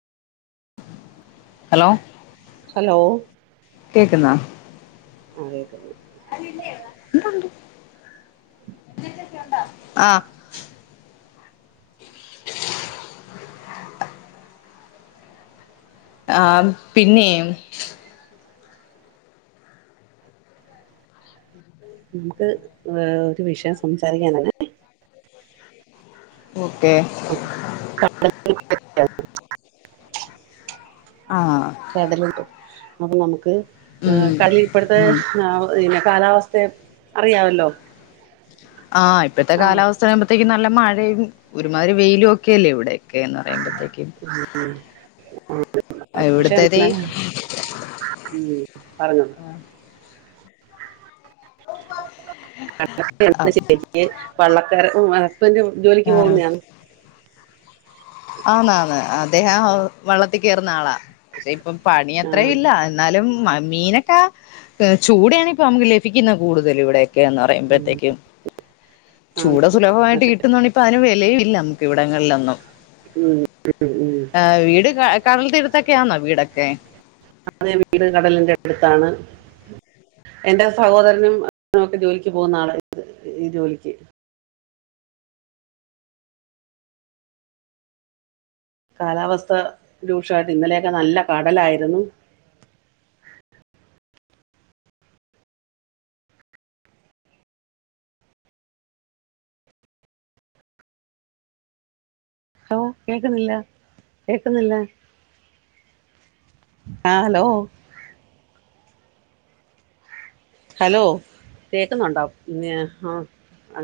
Hello. Hello. കേക്കുന്നോ. ആഹ് കേക്ക്ന്ന്. ഇവിടൊണ്ട്. ആഹ്. ആഹ് പിന്നേ. നമുക്ക് ആഹ് ഒരു വിഷയം സംസാരിക്കാനാണ്. ഓക്കേ. [unintelligible] [unintelligible] ആഹ് കടലുണ്ട്. അപ്പൊ നമുക്ക് ഉം ഏഹ് കളി ഇപ്പഴ്ത്തെ ഉം പിന്നെ കാലാവസ്ഥേം അറിയാവല്ലോ ആഹ് ഇപ്പഴ്ത്തെ കാലാവസ് ത്താനാവുമ്പോത്തേക്കും നല്ല മഴയും ഒരുമാതിരി വെയിലും ഒക്കെയല്ലേ ഇവിടെയൊക്കെ എന്ന് പറയുമ്പോ കളിക്കും. പക്ഷെ അയിവിട്ത്തതി എന്താ ഉം പറഞ്ഞോ [unintelligible] വള്ളക്കാര് ഉം ഹസ്ബൻ്റ് ജോലിക്ക് ആഹ് പോകുന്നെയാണ് ആന്ന് ആന്ന്. അദ്ദേഹം വെള്ളത്തിൽ കേറുന്ന ആളാ പക്ഷെ ഇപ്പൊ പണി ആ അത്രേയില്ല. എ ന്നാലും മ മീനൊക്കെ ഏഹ് ചൂടയാണ് ഇപ്പ നമുക്ക് ലഭിക്കുന്നത് കൂടുതലും ഇവടെ ക്കേന്ന് ഉം, പറയുമ്പഴ്ത്തേക്കും. ആ ചൂട സുലഭവായിട്ട് പക്ഷെ കിട്ടുന്നോണ്ടിപ്പ അതിന് വെലയും ഇല്ല ഇവിടങ്ങളിലൊന്നും ഉം ഉം ആഹ് വീട് ക കടൽ തീരത്തൊക്കെ ആന്നോ വീടൊക്കെ? അതെ വീട് കടലിന്റെ അടുത്താണ്. എന്റെ സഹോദരനും ഒക്കെ ജോലിക്ക് പോകുന്ന ആള് ഈ ജോലിക്ക് കാലാവസ്ഥ രൂക്ഷവായിട്ട് ഇന്നലെയൊക്കെ നല്ല കടലായിരുന്നു ഹലോ കേക്കുന്നില്ല കേക്കുന്നില്ല. ആഹ് ഹലോ ഹലോ കേക്കുന്നുണ്ടോ? ഇന്നിയ ആഹ്